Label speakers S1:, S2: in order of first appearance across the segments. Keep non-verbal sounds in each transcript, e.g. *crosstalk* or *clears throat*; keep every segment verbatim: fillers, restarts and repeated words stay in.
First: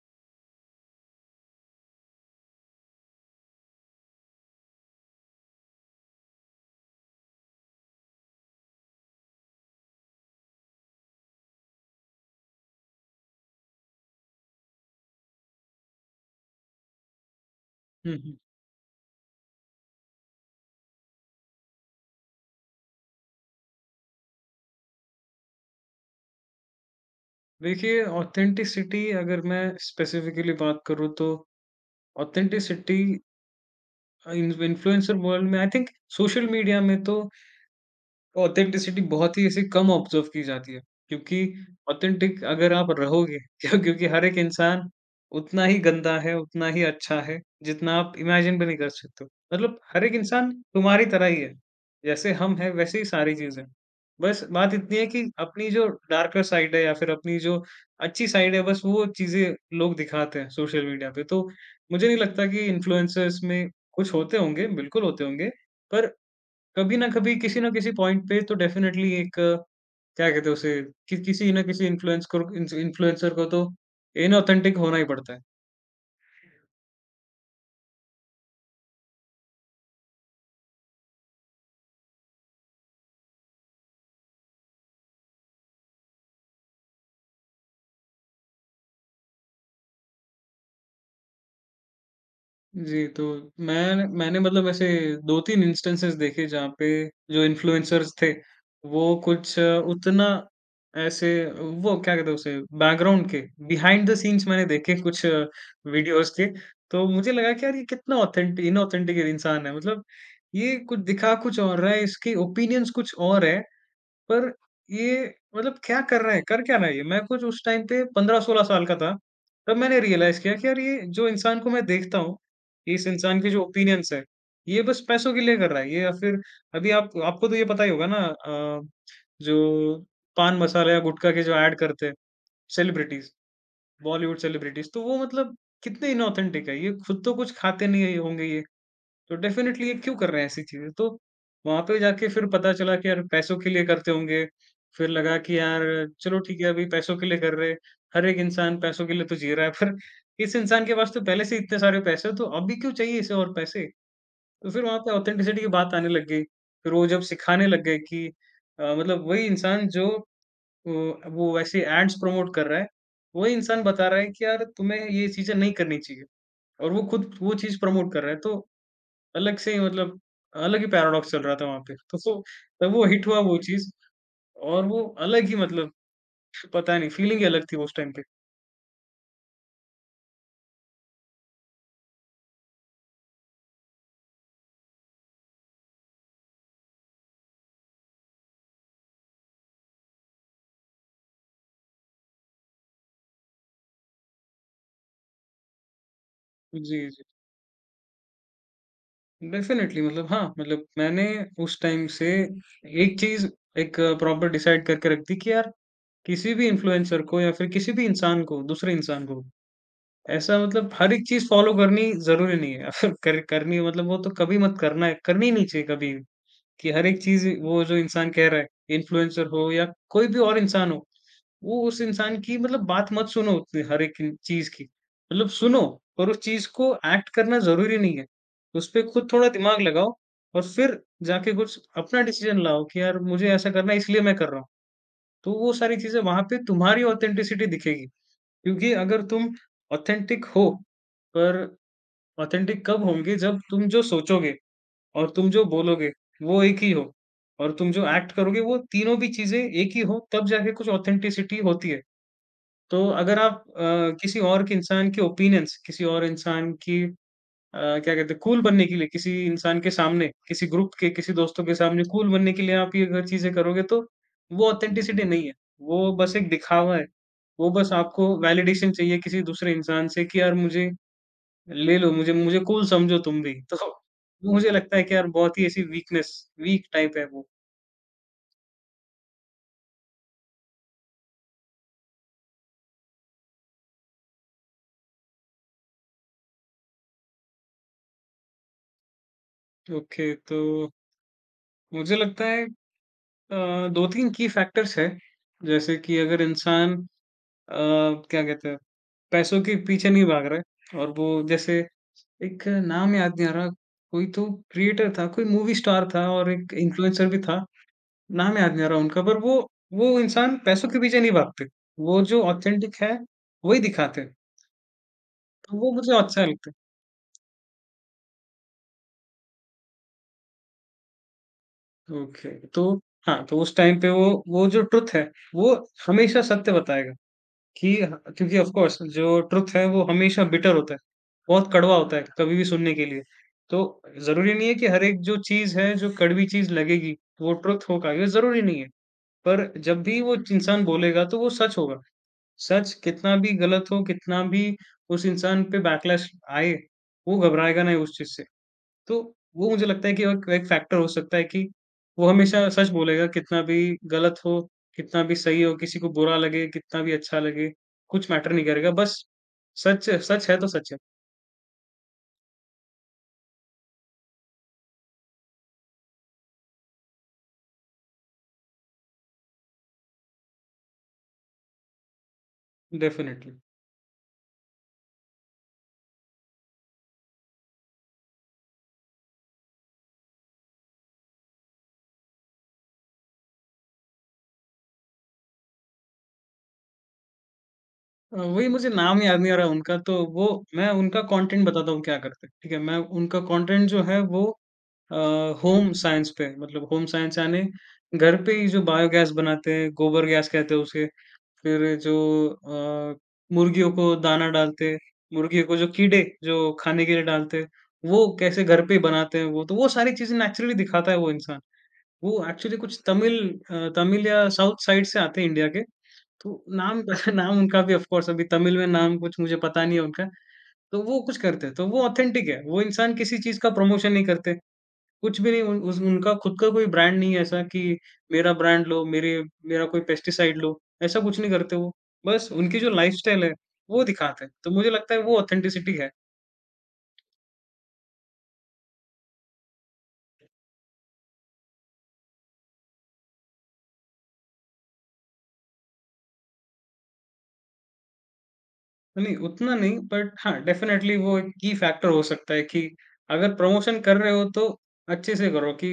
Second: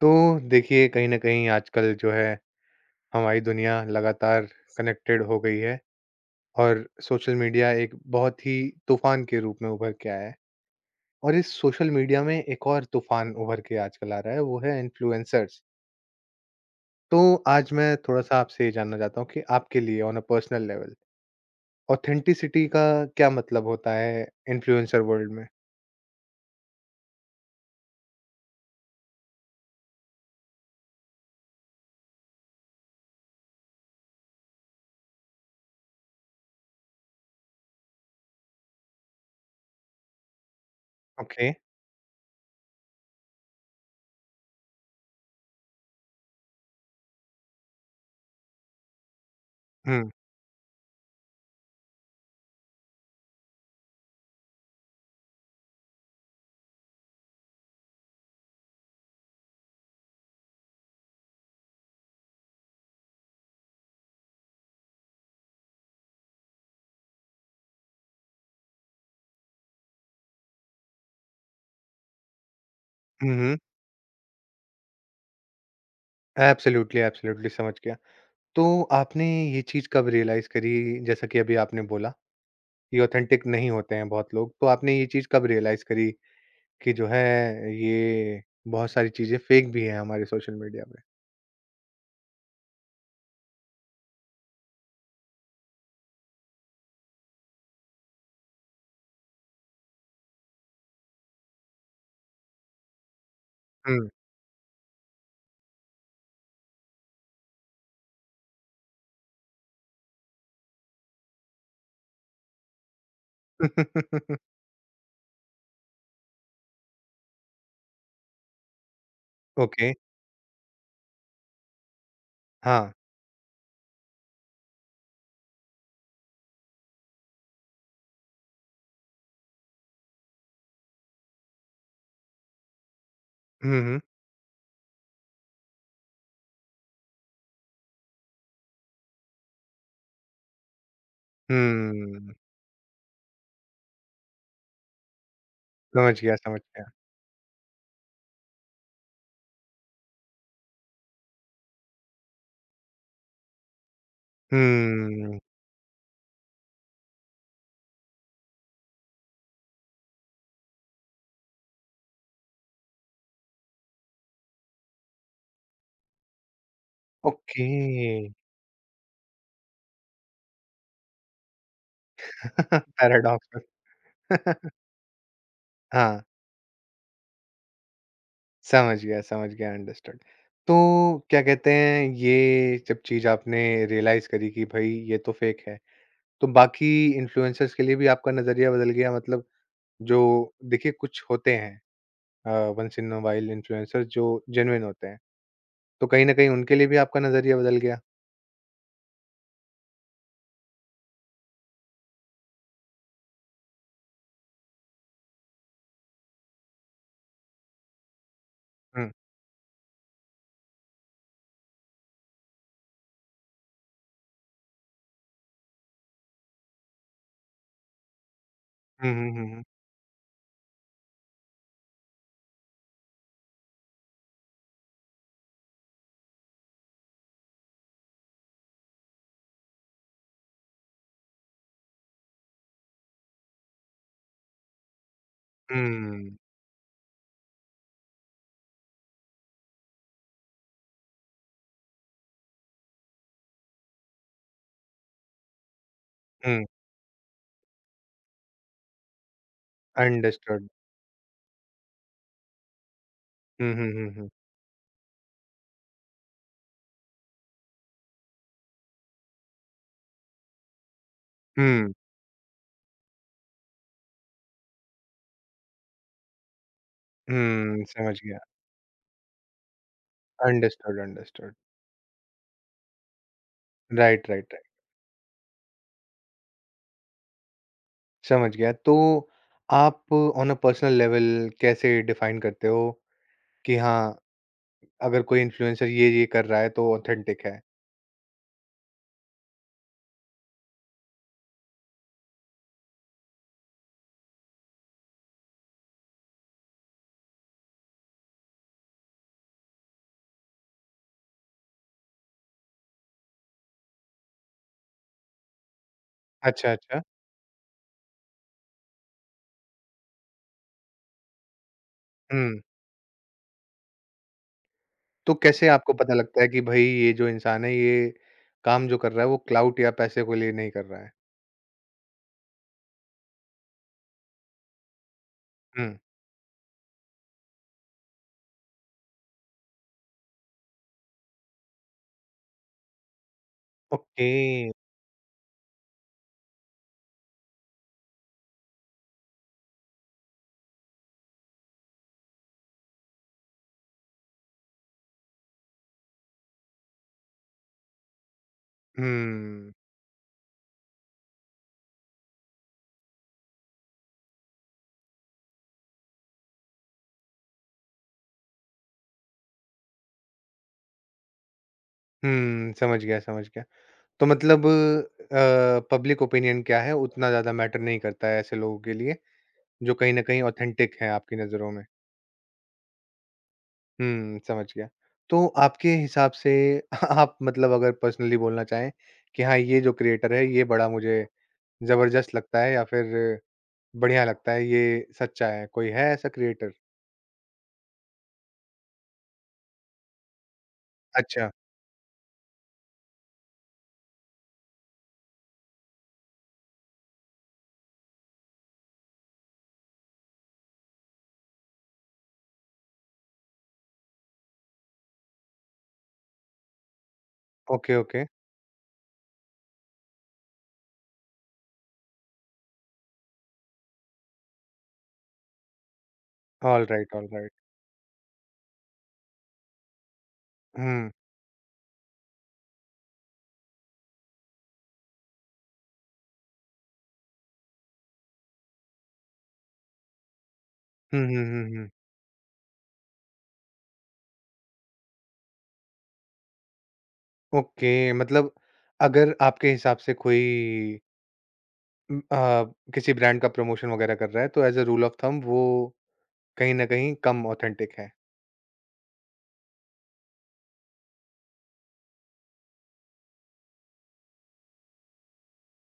S1: तो देखिए कहीं न कहीं आजकल जो है हमारी दुनिया लगातार कनेक्टेड हो गई है और सोशल मीडिया एक बहुत ही तूफ़ान के रूप में उभर के आया है। और इस सोशल मीडिया में एक और तूफ़ान उभर के आजकल आ रहा है वो है इन्फ्लुएंसर्स। तो आज मैं
S2: हुँ, हुँ।
S1: थोड़ा-सा आपसे ये जानना चाहता हूँ कि आपके लिए on a personal level authenticity का क्या मतलब होता है इन्फ्लुएंसर वर्ल्ड में?
S2: देखिए ऑथेंटिसिटी अगर मैं स्पेसिफ़िकली बात करूँ तो ऑथेंटिसिटी अ, इन्फ इन्फ्लुएंसर वर्ल्ड में आई थिंक सोशल मीडिया में तो ऑथेंटिसिटी बहुत ही ऐसे कम ऑब्ज़र्व की जाती है, क्योंकि
S1: ओके।
S2: ऑथेंटिक अगर आप रहोगे *laughs* क्यों क्योंकि हर एक इंसान उतना ही गंदा है, उतना ही अच्छा है, जितना आप इमेजिन भी नहीं कर सकते हो। मतलब हर
S1: हुँ।
S2: एक इंसान तुम्हारी तरह ही है, जैसे हम हैं वैसे ही सारी चीज़ें। बस बात इतनी है कि अपनी जो डार्कर साइड है या फिर अपनी जो अच्छी साइड है बस वो चीज़ें लोग दिखाते हैं सोशल मीडिया पे। तो मुझे नहीं लगता कि इन्फ्लुएंसर्स में कुछ होते होंगे, बिल्कुल होते होंगे, पर कभी ना कभी किसी ना किसी पॉइंट पे तो डेफिनेटली एक अ, क्या कहते हैं उसे कि, किसी ना किसी इन्फ्लुएंस को इन्फ्लुएंसर
S1: हुँ,
S2: को
S1: हुँ।
S2: तो इनऑथेंटिक होना ही पड़ता है।
S1: एब्सोल्यूटली, एब्सोल्यूटली समझ गया। तो आपने ये चीज़ कब रियलाइज़ करी जैसा कि अभी आपने बोला? ये ऑथेंटिक नहीं होते हैं बहुत लोग। तो आपने ये चीज़ कब रियलाइज़ करी कि जो है ये बहुत सारी चीज़ें फेक भी हैं हमारे सोशल मीडिया पे?
S2: जी, तो मैं मैंने मतलब ऐसे दो तीन इंस्टेंसेस देखे जहाँ पे जो इन्फ्लुएंसर्स थे, वो कुछ अ, उतना ऐसे वो क्या कहते हैं उसे बैकग्राउंड के बिहाइंड
S1: हुँ।
S2: द सीन्स मैंने देखे कुछ वीडियोज़ के, तो मुझे लगा कि यार ये कितना ऑथेंटि इनऑथेंटिक इंसान है। मतलब ये कुछ दिखा कुछ और रहा है, इसके ओपिनियंस कुछ और है
S1: *laughs*
S2: पर ये मतलब क्या कर रहे हैं, कर क्या रहा है ये? मैं कुछ उस टाइम पे पंद्रह सोलह साल का था, तब
S1: ओके।
S2: मैंने रियलाइज़ किया कि यार ये जो इंसान को मैं देखता हूँ,
S1: हाँ।
S2: इस इंसान के जो ओपिनियंस हैं, ये बस पैसों के लिए कर रहा है। ये या फिर अभी आप आपको तो ये पता ही होगा ना, अ, जो पान मसाला या गुटखा के जो ऐड करते हैं celebrities,
S1: hmm, hmm.
S2: Bollywood celebrities, तो वो मतलब कितने इनऑथेंटिक है। ये खुद तो कुछ खाते नहीं होंगे ये, तो डेफ़िनेटली ये क्यों कर रहे हैं ऐसी चीज़ें? तो वहाँ पे जाके
S1: हुँ।
S2: फिर पता चला कि यार पैसों के लिए करते होंगे। फिर लगा कि यार
S1: समझ गया,
S2: चलो
S1: समझ
S2: ठीक है अभी
S1: गया।
S2: पैसों के लिए कर रहे हैं। हर एक इंसान पैसों के लिए तो जी रहा है पर इस इंसान के पास तो पहले से इतने सारे पैसे हैं तो अभी क्यों चाहिए इसे और पैसे? तो फिर वहाँ पे
S1: हुँ।
S2: ऑथेंटिसिटी की बात आने लग गई। फिर वो जब सिखाने लग गए कि अ, मतलब वही इंसान जो अ, वो ऐसे एड्स प्रमोट कर रहा है, वही इंसान बता रहा है कि यार तुम्हें ये चीज़ें नहीं करनी चाहिए और वो खुद वो
S1: ओके।
S2: चीज़ प्रमोट कर रहा है। तो अलग से ही मतलब अलग ही पैराडॉक्स चल रहा था वहाँ पे। तो सो तब
S1: *laughs*
S2: वो हिट हुआ
S1: पैराडॉक्स
S2: वो
S1: *laughs* में
S2: चीज़ और वो अलग ही मतलब
S1: हाँ,
S2: पता नहीं फीलिंग ही अलग थी उस टाइम पे।
S1: समझ गया, समझ गया, अंडरस्टूड। तो क्या कहते हैं ये जब चीज़ आपने रियलाइज़ करी कि भई ये तो फेक है, तो बाकी इन्फ्लुएंसर्स के लिए भी आपका नज़रिया बदल गया मतलब जो देखिए कुछ होते हैं once in a while influencer जो जेन्युइन होते हैं, तो कहीं न कहीं उनके लिए भी
S2: जी,
S1: आपका
S2: जी।
S1: नज़रिया बदल गया?
S2: डेफ़िनेटली मतलब हाँ, मतलब मैंने उस टाइम से एक चीज़ एक प्रॉपर डिसाइड करके रख दी कि यार किसी भी इन्फ्लुएंसर को या फिर किसी भी इंसान को, दूसरे
S1: हुँ।
S2: इंसान को ऐसा मतलब हर एक चीज़ फॉलो करनी ज़रूरी नहीं है। *laughs* अगर कर करनी है मतलब वो तो कभी मत करना है करनी ही नहीं चाहिए कभी कि हर एक चीज़ वो जो इंसान कह रहा है,
S1: हुँ, हुँ,
S2: इन्फ्लुएंसर
S1: हुँ, हुँ।
S2: हो या कोई भी और इंसान हो, वो उस इंसान की मतलब बात मत सुनो उतनी हर एक चीज़ की। मतलब सुनो पर उस चीज़ को एक्ट करना ज़रूरी नहीं है। उसपे खुद थोड़ा दिमाग लगाओ और फिर जाके कुछ अपना डिसीज़न लाओ कि यार मुझे ऐसा करना है इसलिए मैं कर रहा हूँ। तो वो सारी चीज़ें
S1: हुँ,
S2: वहाँ पे तुम्हारी ऑथेंटिसिटी दिखेगी। क्योंकि अगर तुम ऑथेंटिक हो, पर ऑथेंटिक कब होंगे जब तुम जो सोचोगे और तुम जो बोलोगे वो
S1: हुँ,
S2: एक ही हो और तुम जो एक्ट करोगे वो तीनों भी चीज़ें एक ही हो तब
S1: अंडरस्टूड।
S2: जाके कुछ ऑथेंटिसिटी होती है। तो अगर आप
S1: हुँ, हुँ, हुँ,
S2: अ,
S1: हुँ।
S2: किसी और के इंसान के ओपिनियंस, किसी और इंसान की अ, क्या कहते हैं कूल बनने के लिए, किसी इंसान के सामने, किसी ग्रुप के, किसी दोस्तों के
S1: हुँ,
S2: सामने कूल बनने के लिए आप ये अगर चीज़ें करोगे तो वो ऑथेंटिसिटी नहीं है। वो बस एक दिखावा है। वो
S1: हुँ,
S2: बस
S1: समझ
S2: आपको
S1: गया।
S2: वैलिडेशन चाहिए किसी दूसरे इंसान से कि यार मुझे
S1: अंडरस्टूड, अंडरस्टूड।
S2: ले लो, मुझे मुझे कूल समझो तुम भी। *laughs* तो
S1: राइट,
S2: वो
S1: राइट, राइट।
S2: मुझे लगता है कि यार बहुत ही ऐसी वीकनेस, वीक टाइप है वो।
S1: समझ गया। तो आप ऑन अ पर्सनल लेवल कैसे डिफाइन करते हो कि हाँ, अगर कोई इन्फ्लुएंसर ये-ये कर रहा है तो ऑथेंटिक है?
S2: ओके, तो मुझे लगता है अ, दो तीन की फैक्टर्स हैं। जैसे कि अगर इंसान अ, क्या कहते हैं, पैसों के पीछे नहीं भाग रहा है और वो जैसे एक नाम याद नहीं आ रहा, कोई तो क्रिएटर था, कोई मूवी स्टार था और
S1: अच्छा,
S2: एक
S1: अच्छा।
S2: इन्फ्लुएंसर भी था, नाम याद नहीं आ रहा उनका पर वो वो इंसान पैसों के पीछे नहीं भागते। वो जो
S1: हुँ।
S2: ऑथेंटिक है, वही दिखाते हैं,
S1: तो कैसे
S2: तो वो
S1: आपको पता
S2: मुझे
S1: लगता
S2: अच्छा
S1: है कि
S2: लगता है।
S1: भई ये जो इंसान है ये काम जो कर रहा है वो क्लाउट या पैसे को लिए नहीं कर रहा है?
S2: ओके, तो हाँ, तो उस टाइम पे वो वो जो ट्रुथ है, वो
S1: हुँ,
S2: हमेशा सत्य बताएगा। कि ह क्योंकि ऑफ़ कोर्स जो ट्रुथ है वो हमेशा बिटर होता है, बहुत कड़वा होता है कभी भी सुनने के लिए। तो
S1: ओके।
S2: ज़रूरी नहीं है कि हर एक जो चीज़ है, जो कड़वी चीज़ लगेगी, वो ट्रुथ हो पाएगा, ज़रूरी नहीं है। पर जब भी वो इंसान बोलेगा तो वो सच होगा। सच कितना भी गलत हो, कितना भी उस इंसान पे बैकलैश आए, वो घबराएगा नहीं उस चीज़ से। तो वो
S1: हुँ,
S2: मुझे लगता है कि एक एक फैक्टर हो सकता है कि वो हमेशा सच बोलेगा, कितना भी गलत हो, कितना भी सही हो, किसी को बुरा लगे, कितना भी अच्छा लगे, कुछ मैटर नहीं करेगा, बस सच सच है तो सच है,
S1: हुँ, समझ गया, समझ गया। तो मतलब अ, पब्लिक ओपिनियन क्या है उतना ज़्यादा मैटर नहीं करता है ऐसे लोगों के लिए जो कहीं न कहीं ऑथेंटिक हैं आपकी नज़रों में।
S2: डेफ़िनेटली।
S1: हुँ, समझ गया। तो आपके हिसाब से *laughs* आप मतलब अगर पर्सनली बोलना चाहें कि हाँ, ये जो क्रिएटर है ये बड़ा मुझे ज़बरदस्त लगता है या फिर बढ़िया लगता है, ये सच्चा है, कोई है ऐसा क्रिएटर?
S2: अ, वही मुझे नाम याद नहीं आ रहा उनका, तो वो मैं उनका
S1: अच्छा,
S2: कंटेंट बताता हूँ क्या करते हैं, ठीक है? मैं उनका कंटेंट जो है वो अ, होम साइंस पे है, मतलब होम साइंस यानी घर पे ही जो बायोगैस बनाते हैं, गोबर गैस कहते हैं उसे फिर जो, अ, मुर्गियों को दाना डालते, मुर्गियों को जो कीड़े जो खाने के लिए डालते,
S1: ओके, ओके।
S2: वो कैसे घर पे ही बनाते हैं वो, तो वो सारी चीज़ें नेचुरली दिखाता है वो इंसान। वो एक्चुअली कुछ तमिल अ, तमिल या साउथ साइड से आते हैं इंडिया के, तो नाम
S1: ऑलराइट,
S2: *laughs*
S1: ऑलराइट।
S2: नाम उनका भी ऑफ़ कोर्स अभी तमिल में नाम कुछ मुझे पता नहीं है उनका, तो
S1: हुँ।
S2: वो कुछ करते हैं, तो वो ऑथेंटिक है, वो इंसान किसी चीज़ का प्रमोशन नहीं करते। कुछ भी नहीं उन उस उनका खुद का कोई ब्रांड नहीं है ऐसा कि मेरा ब्रांड लो, मेरे मेरा कोई पेस्टिसाइड लो, ऐसा
S1: हुँ,
S2: कुछ
S1: हुँ,
S2: नहीं करते
S1: हुँ, हुँ।
S2: वो। बस उनकी जो लाइफ़स्टाइल है, वो दिखाते हैं। तो मुझे लगता है वो ऑथेंटिसिटी है।
S1: ओके, मतलब अगर आपके हिसाब से कोई उम, अ, किसी ब्रांड का प्रमोशन वगैरह कर रहा है, तो as a rule of thumb वो कहीं न कहीं कम ऑथेंटिक है।
S2: तो नहीं, उतना नहीं बट हाँ, डेफ़िनेटली वो एक की फैक्टर हो सकता है कि अगर प्रमोशन कर रहे हो तो अच्छे से करो कि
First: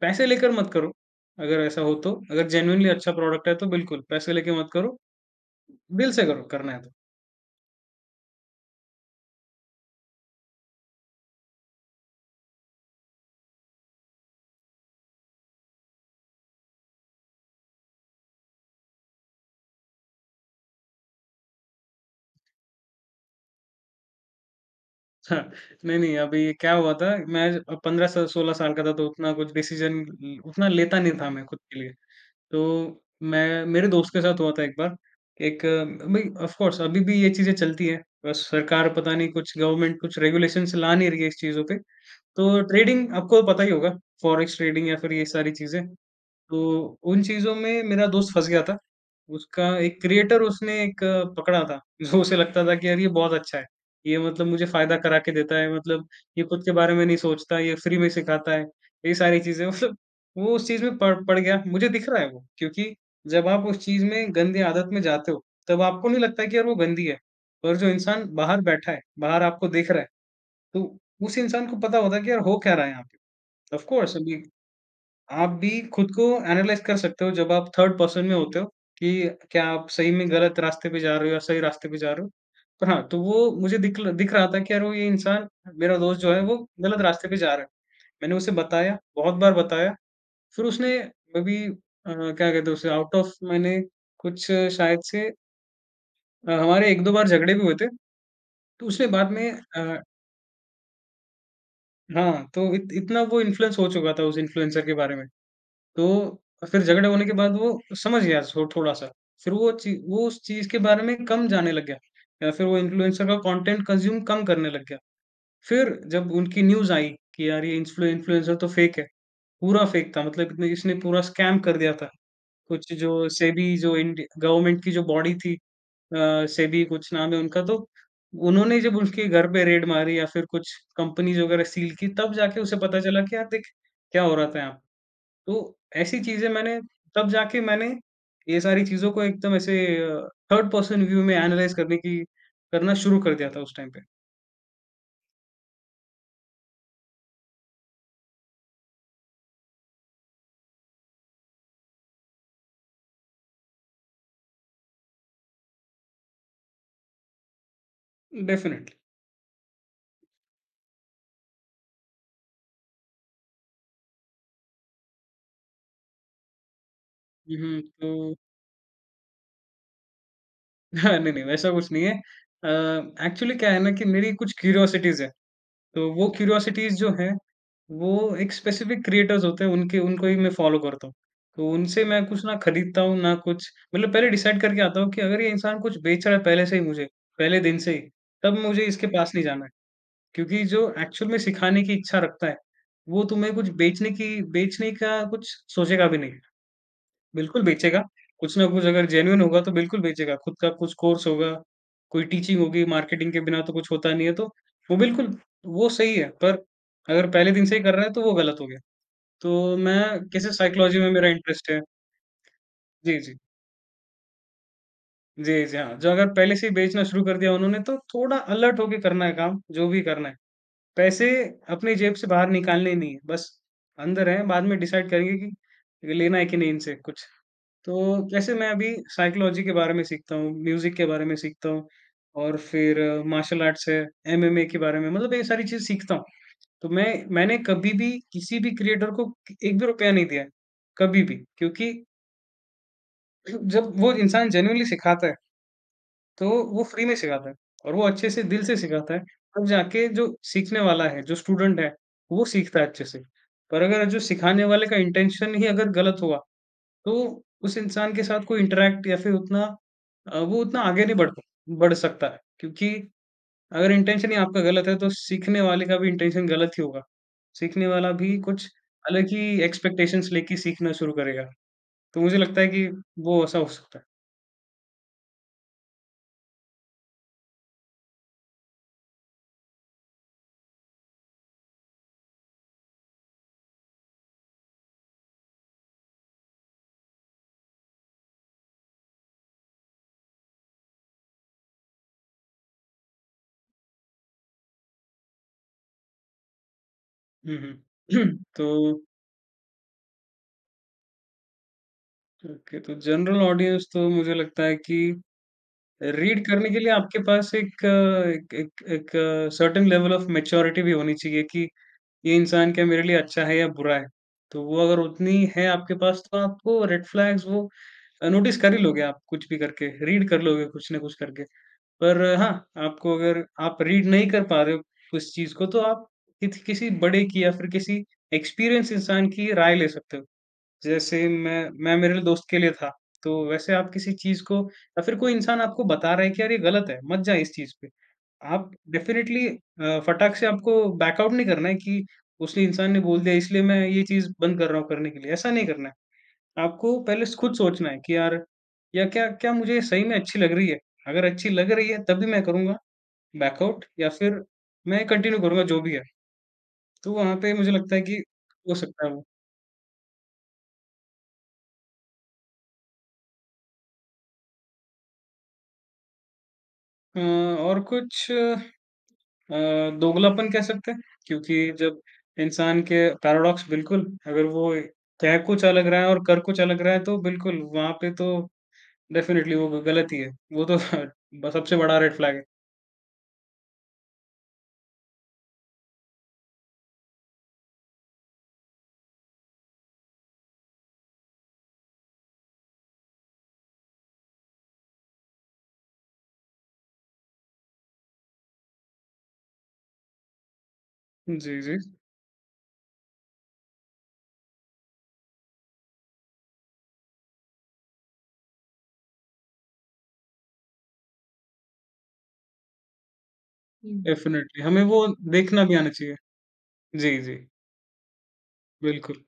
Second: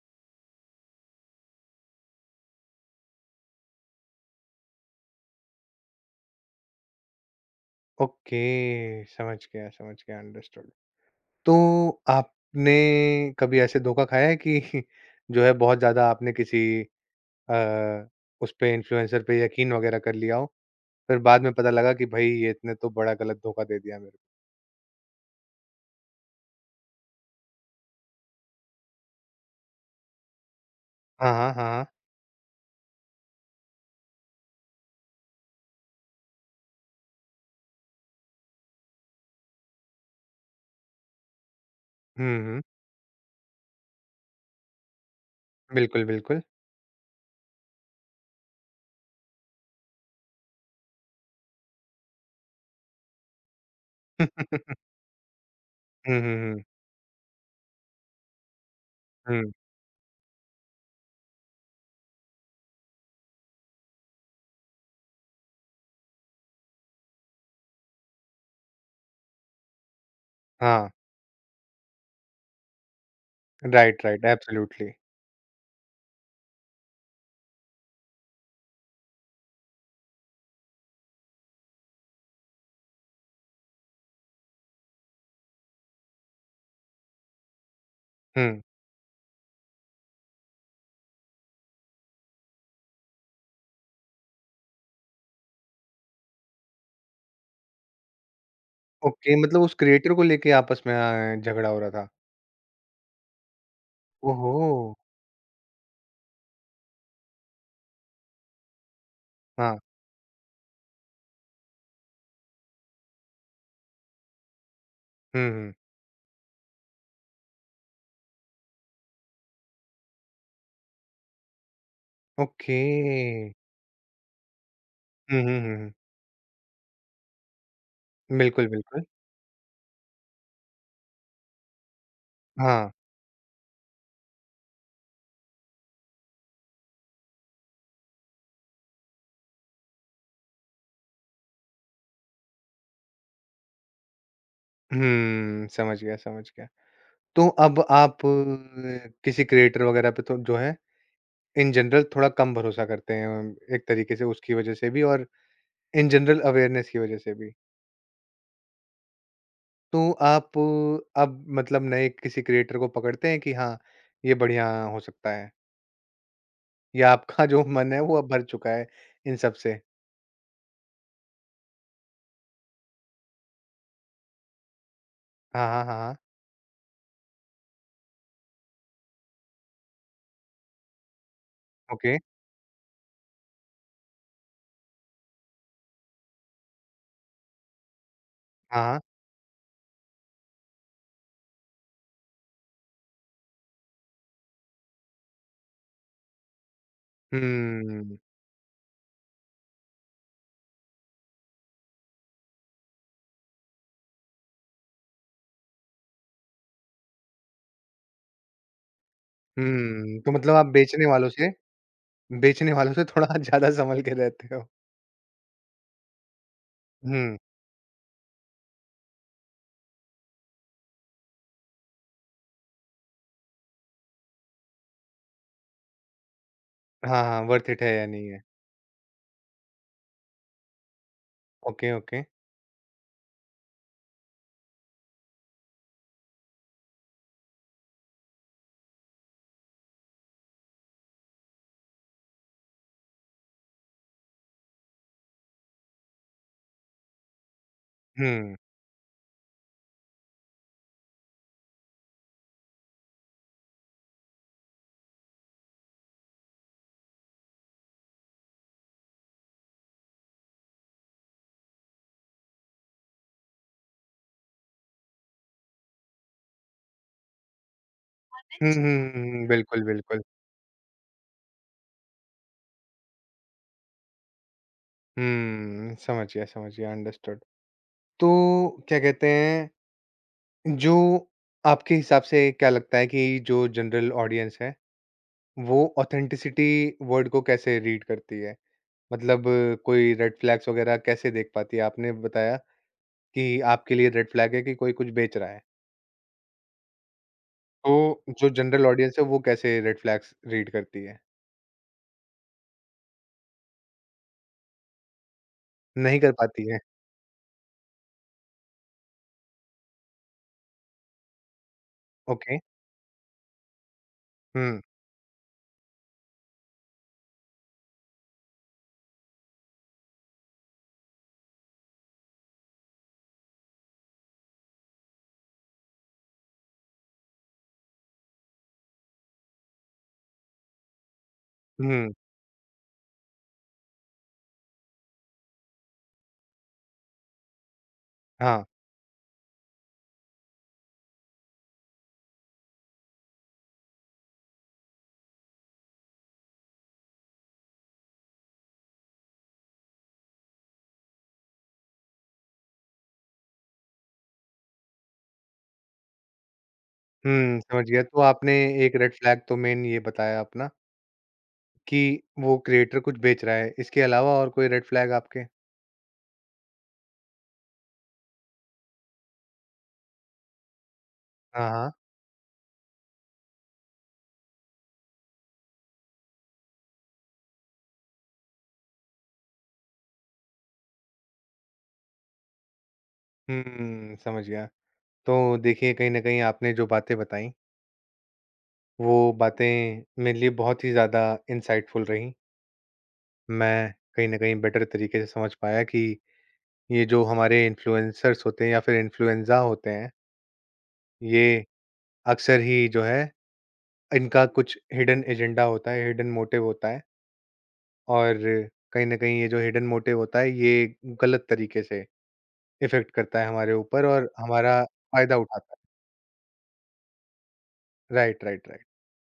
S2: पैसे लेकर मत करो, अगर ऐसा हो तो। अगर जेन्युइनली अच्छा प्रोडक्ट है तो बिल्कुल, पैसे लेके मत करो, दिल से करो करना है तो।
S1: ओके, समझ गया, समझ गया, अंडरस्टूड। तो आपने कभी ऐसे धोखा खाया है कि *laughs* जो है बहुत ज़्यादा आपने किसी अ, उस पे इन्फ्लुएंसर पे यकीन वगैरह कर लिया हो? फिर बाद में पता लगा कि भई ये इसने तो बड़ा गलत धोखा दे दिया मेरे को।
S2: हाँ, नहीं, नहीं, अभी क्या हुआ था मैं अ, पंद्रह स सोलह साल का था तो उतना कुछ डिसीज़न ल उतना लेता नहीं था
S1: हाँ,
S2: मैं
S1: हाँ,
S2: खुद
S1: हाँ,
S2: के
S1: हाँ।
S2: लिए। तो मैं मेरे दोस्त के साथ हुआ था एक बार। एक भई ऑफ़ कोर्स अभी भी ये चीज़ें चलती हैं। बस सरकार पता नहीं कुछ गवर्नमेंट कुछ रेगुलेशंस ला नहीं रही है इस चीज़ों पे।
S1: हुँ,
S2: तो
S1: हुँ।
S2: ट्रेडिंग आपको पता ही होगा, फॉरेक्स ट्रेडिंग या फिर ये सारी चीज़ें।
S1: बिल्कुल, बिल्कुल।
S2: तो उन चीज़ों में मेरा दोस्त फँस गया था। उसका एक क्रिएटर उसने एक अ, पकड़ा था, जो उसे लगता था कि यार ये बहुत अच्छा है। ये मतलब मुझे
S1: *laughs*
S2: फ़ायदा करा के देता है, मतलब
S1: हुँ, हुँ,
S2: ये खुद
S1: हुँ।
S2: के बारे में नहीं सोचता, ये फ्री में सिखाता है, ये सारी
S1: हुँ।
S2: चीज़ें मतलब वो उस चीज़ में पड़ पड़ गया। मुझे दिख रहा है वो, क्योंकि जब आप उस चीज़ में गंदी आदत में जाते हो, तब आपको नहीं लगता कि यार वो गंदी है। पर जो इंसान बाहर बैठा है, बाहर आपको देख रहा है,
S1: हाँ।
S2: तो उस इंसान को पता होता है कि यार हो क्या रहा है यहाँ पे। Of
S1: right,
S2: course
S1: right.
S2: अभी
S1: एब्सोल्यूटली।
S2: आप भी खुद को एनालाइज़ कर सकते हो जब आप थर्ड पर्सन में होते हो कि क्या आप सही में गलत रास्ते पे जा रहे हो या सही रास्ते पे जा रहे हो। पर हाँ, तो वो मुझे दिख ल दिख रहा था कि यार वो ये इंसान मेरा दोस्त जो है वो गलत रास्ते पे जा रहा है। मैंने उसे
S1: हुँ।
S2: बताया, बहुत बार बताया, फिर उसने वो भी अ, क्या कहते हैं उसे आउट ऑफ मैंने कुछ शायद से अ, हमारे एक दो बार झगड़े भी हुए थे। तो उसने बाद
S1: ओके,
S2: में
S1: मतलब उस
S2: अ,
S1: क्रिएटर को लेके आपस में अ, झगड़ा हो रहा था।
S2: हाँ, तो इत इतना वो इन्फ्लुएंस हो चुका था उस इन्फ्लुएंसर के
S1: ओहो!
S2: बारे में। तो फिर झगड़े होने के बाद वो समझ गया थो थोड़ा-सा। फिर वो
S1: हाँ।
S2: ची वो उस चीज़ के बारे में कम जानने लग गया या फिर वो इन्फ्लुएंसर का कंटेंट कंज़्यूम कम करने लग गया।
S1: हुँ, हुँ।
S2: फिर जब उनकी न्यूज़ आई कि यार ये इन्फ्लु इन्फ्लुएंसर तो फ़ेक है, पूरा फ़ेक था मतलब इतने इसने पूरा स्कैम कर दिया था।
S1: ओके।
S2: कुछ जो सेबी जो इंड गवर्नमेंट की जो बॉडी
S1: हुँ,
S2: थी,
S1: हुँ, हुँ, हुँ।
S2: अ, सेबी कुछ नाम है उनका तो,
S1: बिल्कुल,
S2: उन्होंने जब
S1: बिल्कुल।
S2: उसके घर पे रेड मारी या फिर कुछ कंपनीज़ वग़ैरह सील की तब जाके उसे
S1: हाँ।
S2: पता चला कि यार देख, क्या हो रहा था यहाँ। तो ऐसी चीज़ें मैंने तब जाके मैंने ये सारी चीज़ों को एकदम ऐसे अ, थर्ड पर्सन व्यू में एनालाइज़ करने की करना शुरू कर दिया था उस टाइम पे।
S1: हुँ, समझ गया, समझ गया। तो अब आप अ, किसी क्रिएटर वगैरह पे तो जो है, इन जनरल थोड़ा कम भरोसा करते हैं, अम, एक तरीके से उसकी वजह से भी और इन जनरल अवेयरनेस की वज़ह से भी।
S2: डेफ़िनिटली।
S1: तो आप अब मतलब नए किसी क्रिएटर को पकड़ते हैं कि हाँ, ये बढ़िया हो सकता है? या आपका जो
S2: हुँ,
S1: मन है वो अब
S2: तो
S1: भर चुका है इन सब से?
S2: *laughs* नहीं, नहीं वैसा कुछ नहीं है। अ, एक्चुअली क्या है ना कि मेरी कुछ क्यूरियोसिटीज़ हैं,
S1: हाँ, हाँ, हाँ,
S2: तो
S1: हाँ।
S2: वो क्यूरियोसिटीज़ जो हैं, वो एक स्पेसिफ़िक क्रिएटर्स होते हैं उनके उनको ही मैं फ़ॉलो करता हूँ। तो उनसे
S1: ओके।
S2: मैं कुछ ना खरीदता हूँ, ना कुछ मतलब पहले डिसाइड करके आता हूँ कि अगर ये इंसान कुछ बेच रहा है पहले से ही मुझे, पहले दिन से ही, तब मुझे
S1: हाँ, हाँ।
S2: इसके पास नहीं जाना है। क्योंकि जो एक्चुअल में सिखाने की इच्छा रखता है, वो तुम्हें कुछ बेचने की बेचने का कुछ सोचेगा भी नहीं। बिल्कुल बेचेगा,
S1: हुँ।
S2: कुछ ना कुछ अगर जेन्युइन होगा तो बिल्कुल बेचेगा, खुद का कुछ कोर्स होगा, कोई टीचिंग होगी, मार्केटिंग के बिना तो कुछ होता नहीं है तो वो बिल्कुल वो सही है, पर अगर पहले दिन से ही कर रहा है तो वो गलत हो गया। तो मैं
S1: हुँ, तो
S2: किसी
S1: मतलब आप
S2: साइकोलॉजी
S1: बेचने
S2: में मेरा
S1: वालों से
S2: इंटरेस्ट है।
S1: बेचने वालों से
S2: जी,
S1: थोड़ा
S2: जी।
S1: *laughs* ज़्यादा सँभल के रहते हो।
S2: जी, जी, हाँ, जो अगर पहले से ही बेचना शुरू
S1: हुँ।
S2: कर दिया उन्होंने तो थोड़ा अलर्ट होके करना है काम, जो भी करना है। पैसे अपनी जेब से बाहर निकालने ही नहीं है, बस अंदर हैं, बाद में डिसाइड करेंगे कि लेना है कि नहीं इनसे
S1: हाँ,
S2: कुछ।
S1: हाँ, वर्थ इट है या
S2: तो
S1: नहीं है।
S2: जैसे मैं अभी साइकोलॉजी के बारे में सीखता हूँ, म्यूज़िक के बारे में सीखता हूँ
S1: ओके, ओके।
S2: और फिर मार्शल आर्ट्स है, एमएमए के बारे में मतलब ये सारी चीज़ सीखता हूँ। तो मैं मैंने कभी भी किसी भी क्रिएटर को एक भी रुपया नहीं दिया है, कभी भी क्योंकि जब वो इंसान जेनुइनली सिखाता है तो वो फ्री में सिखाता है और वो अच्छे से
S1: हुँ।
S2: दिल से सिखाता है, तब जाके जो सीखने वाला है, जो स्टूडेंट है, वो सीखता है अच्छे से। पर अगर जो सिखाने वाले का इंटेंशन ही अगर गलत हुआ, तो उस इंसान के साथ कोई इंटरैक्ट या फिर उतना अ, वो उतना आगे नहीं बढ़ बढ़ सकता है। क्योंकि अगर इंटेंशन ही आपका गलत है, तो सीखने वाले का भी इंटेंशन गलत ही होगा। सीखने वाला भी कुछ
S1: हुँ, हुँ,
S2: अलग
S1: हुँ, हुँ।
S2: ही
S1: बिल्कुल, बिल्कुल।
S2: एक्सपेक्टेशंस लेके सीखना शुरू करेगा। तो मुझे लगता है कि वो ऐसा हो सकता है।
S1: हुँ, समझ गया, समझ गया, अंडरस्टूड। तो क्या कहते हैं जो आपके हिसाब से क्या लगता है कि जो जनरल ऑडियंस है, वो ऑथेंटिसिटी वर्ड को कैसे रीड करती है? मतलब कोई रेड फ्लैग्स वगैरह कैसे देख पाती है? आपने बताया कि आपके लिए रेड फ्लैग है कि कोई कुछ बेच रहा है।
S2: हुँ,
S1: तो
S2: हुँ। *clears throat*
S1: जो
S2: तो
S1: जनरल ऑडियंस है, वो कैसे रेड फ्लैग्स रीड करती है?
S2: ओके, तो जनरल ऑडियंस तो मुझे लगता है कि
S1: नहीं कर
S2: रीड करने
S1: पाती
S2: के
S1: है।
S2: लिए आपके पास एक अ, एक एक एक सर्टेन लेवल ऑफ मैच्योरिटी भी होनी चाहिए कि ये
S1: ओके।
S2: इंसान क्या मेरे लिए अच्छा है या बुरा है। तो वो
S1: हुँ,
S2: अगर उतनी है आपके पास तो आपको रेड फ्लैग्स वो नोटिस कर ही लोगे आप कुछ भी करके, रीड कर लोगे कुछ ना कुछ करके। पर अ, हाँ, आपको अगर आप रीड नहीं कर पा रहे हो उस चीज़ को तो आप कित किसी बड़े की या फिर किसी एक्सपीरियंस इंसान की राय ले सकते हो। जैसे मैं मैं
S1: हुँ,
S2: मेरे दोस्त के लिए था, तो वैसे आप किसी चीज़ को या फिर कोई इंसान आपको बता रहा है कि यार ये गलत है, मत जाए इस चीज़ पे।
S1: हाँ।
S2: आप डेफ़िनेटली अ, फटाक से आपको बैक आउट नहीं करना है कि उसने इंसान ने बोल दिया इसलिए मैं ये चीज़ बंद कर रहा हूँ करने के लिए, ऐसा नहीं करना है। आपको पहले स खुद सोचना है कि यार, या क्या क्या मुझे सही में अच्छी लग रही है? अगर अच्छी लग रही है तभी मैं करूँगा बैक आउट या फिर मैं कंटिन्यू करूँगा जो भी है। तो वहाँ पे
S1: हुँ,
S2: मुझे
S1: समझ
S2: लगता है
S1: गया। तो
S2: कि
S1: आपने
S2: हो
S1: एक
S2: सकता है
S1: रेड
S2: वो।
S1: फ्लैग तो मेन ये बताया अपना कि वो क्रिएटर कुछ बेच रहा है। इसके अलावा और कोई रेड फ्लैग आपके?
S2: अ, और कुछ अ, दोगलापन कह सकते हैं क्योंकि
S1: हाँ, हाँ।
S2: जब इंसान के पैराडॉक्स बिल्कुल अगर वो कह कुछ अलग रहा है और कर कुछ अलग रहा है तो बिल्कुल वहाँ पे तो डेफ़िनिटली वो गलत ही है। वो तो *laughs* ब सबसे बड़ा रेड फ्लैग है।
S1: हुँ, समझ गया। तो देखिए, कहीं न कहीं आपने जो बातें बताई, वो बातें मेरे लिए बहुत ही ज़्यादा इनसाइटफुल रहीं। मैं कहीं न कहीं बेटर तरीके से समझ पाया कि ये जो हमारे इन्फ्लुएंसर्स होते हैं या फिर इन्फ्लुएंज़ा होते हैं,
S2: जी,
S1: ये
S2: जी।
S1: अक्सर ही जो है, इनका कुछ हिडन एजेंडा होता है, हिडन मोटिव होता है और कहीं न कहीं ये जो हिडन मोटिव होता है, ये गलत तरीके से इफ़ेक्ट करता है हमारे
S2: हुँ।
S1: ऊपर और
S2: डेफ़िनिटली हमें
S1: हमारा
S2: वो
S1: फ़ायदा
S2: देखना भी
S1: उठाता है।
S2: आना चाहिए। जी, जी।
S1: Right, right, right.
S2: बिल्कुल।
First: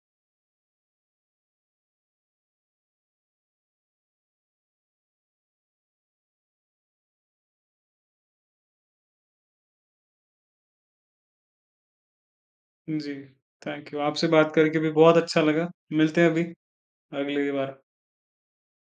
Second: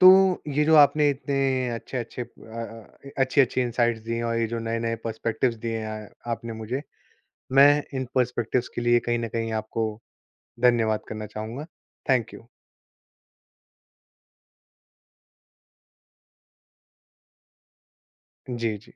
S1: तो ये जो आपने इतने अच्छे-अच्छे अ, अच्छी-अच्छी इनसाइट्स दी हैं और ये जो नए-नए पर्सपेक्टिव्स दिए हैं आपने मुझे, मैं इन पर्सपेक्टिव्स के लिए कहीं न कहीं आपको धन्यवाद करना चाहूँगा। Thank you.
S2: जी। Thank you. आपसे बात करके भी बहुत अच्छा लगा। मिलते हैं अभी अगली बार।
S1: जी, जी।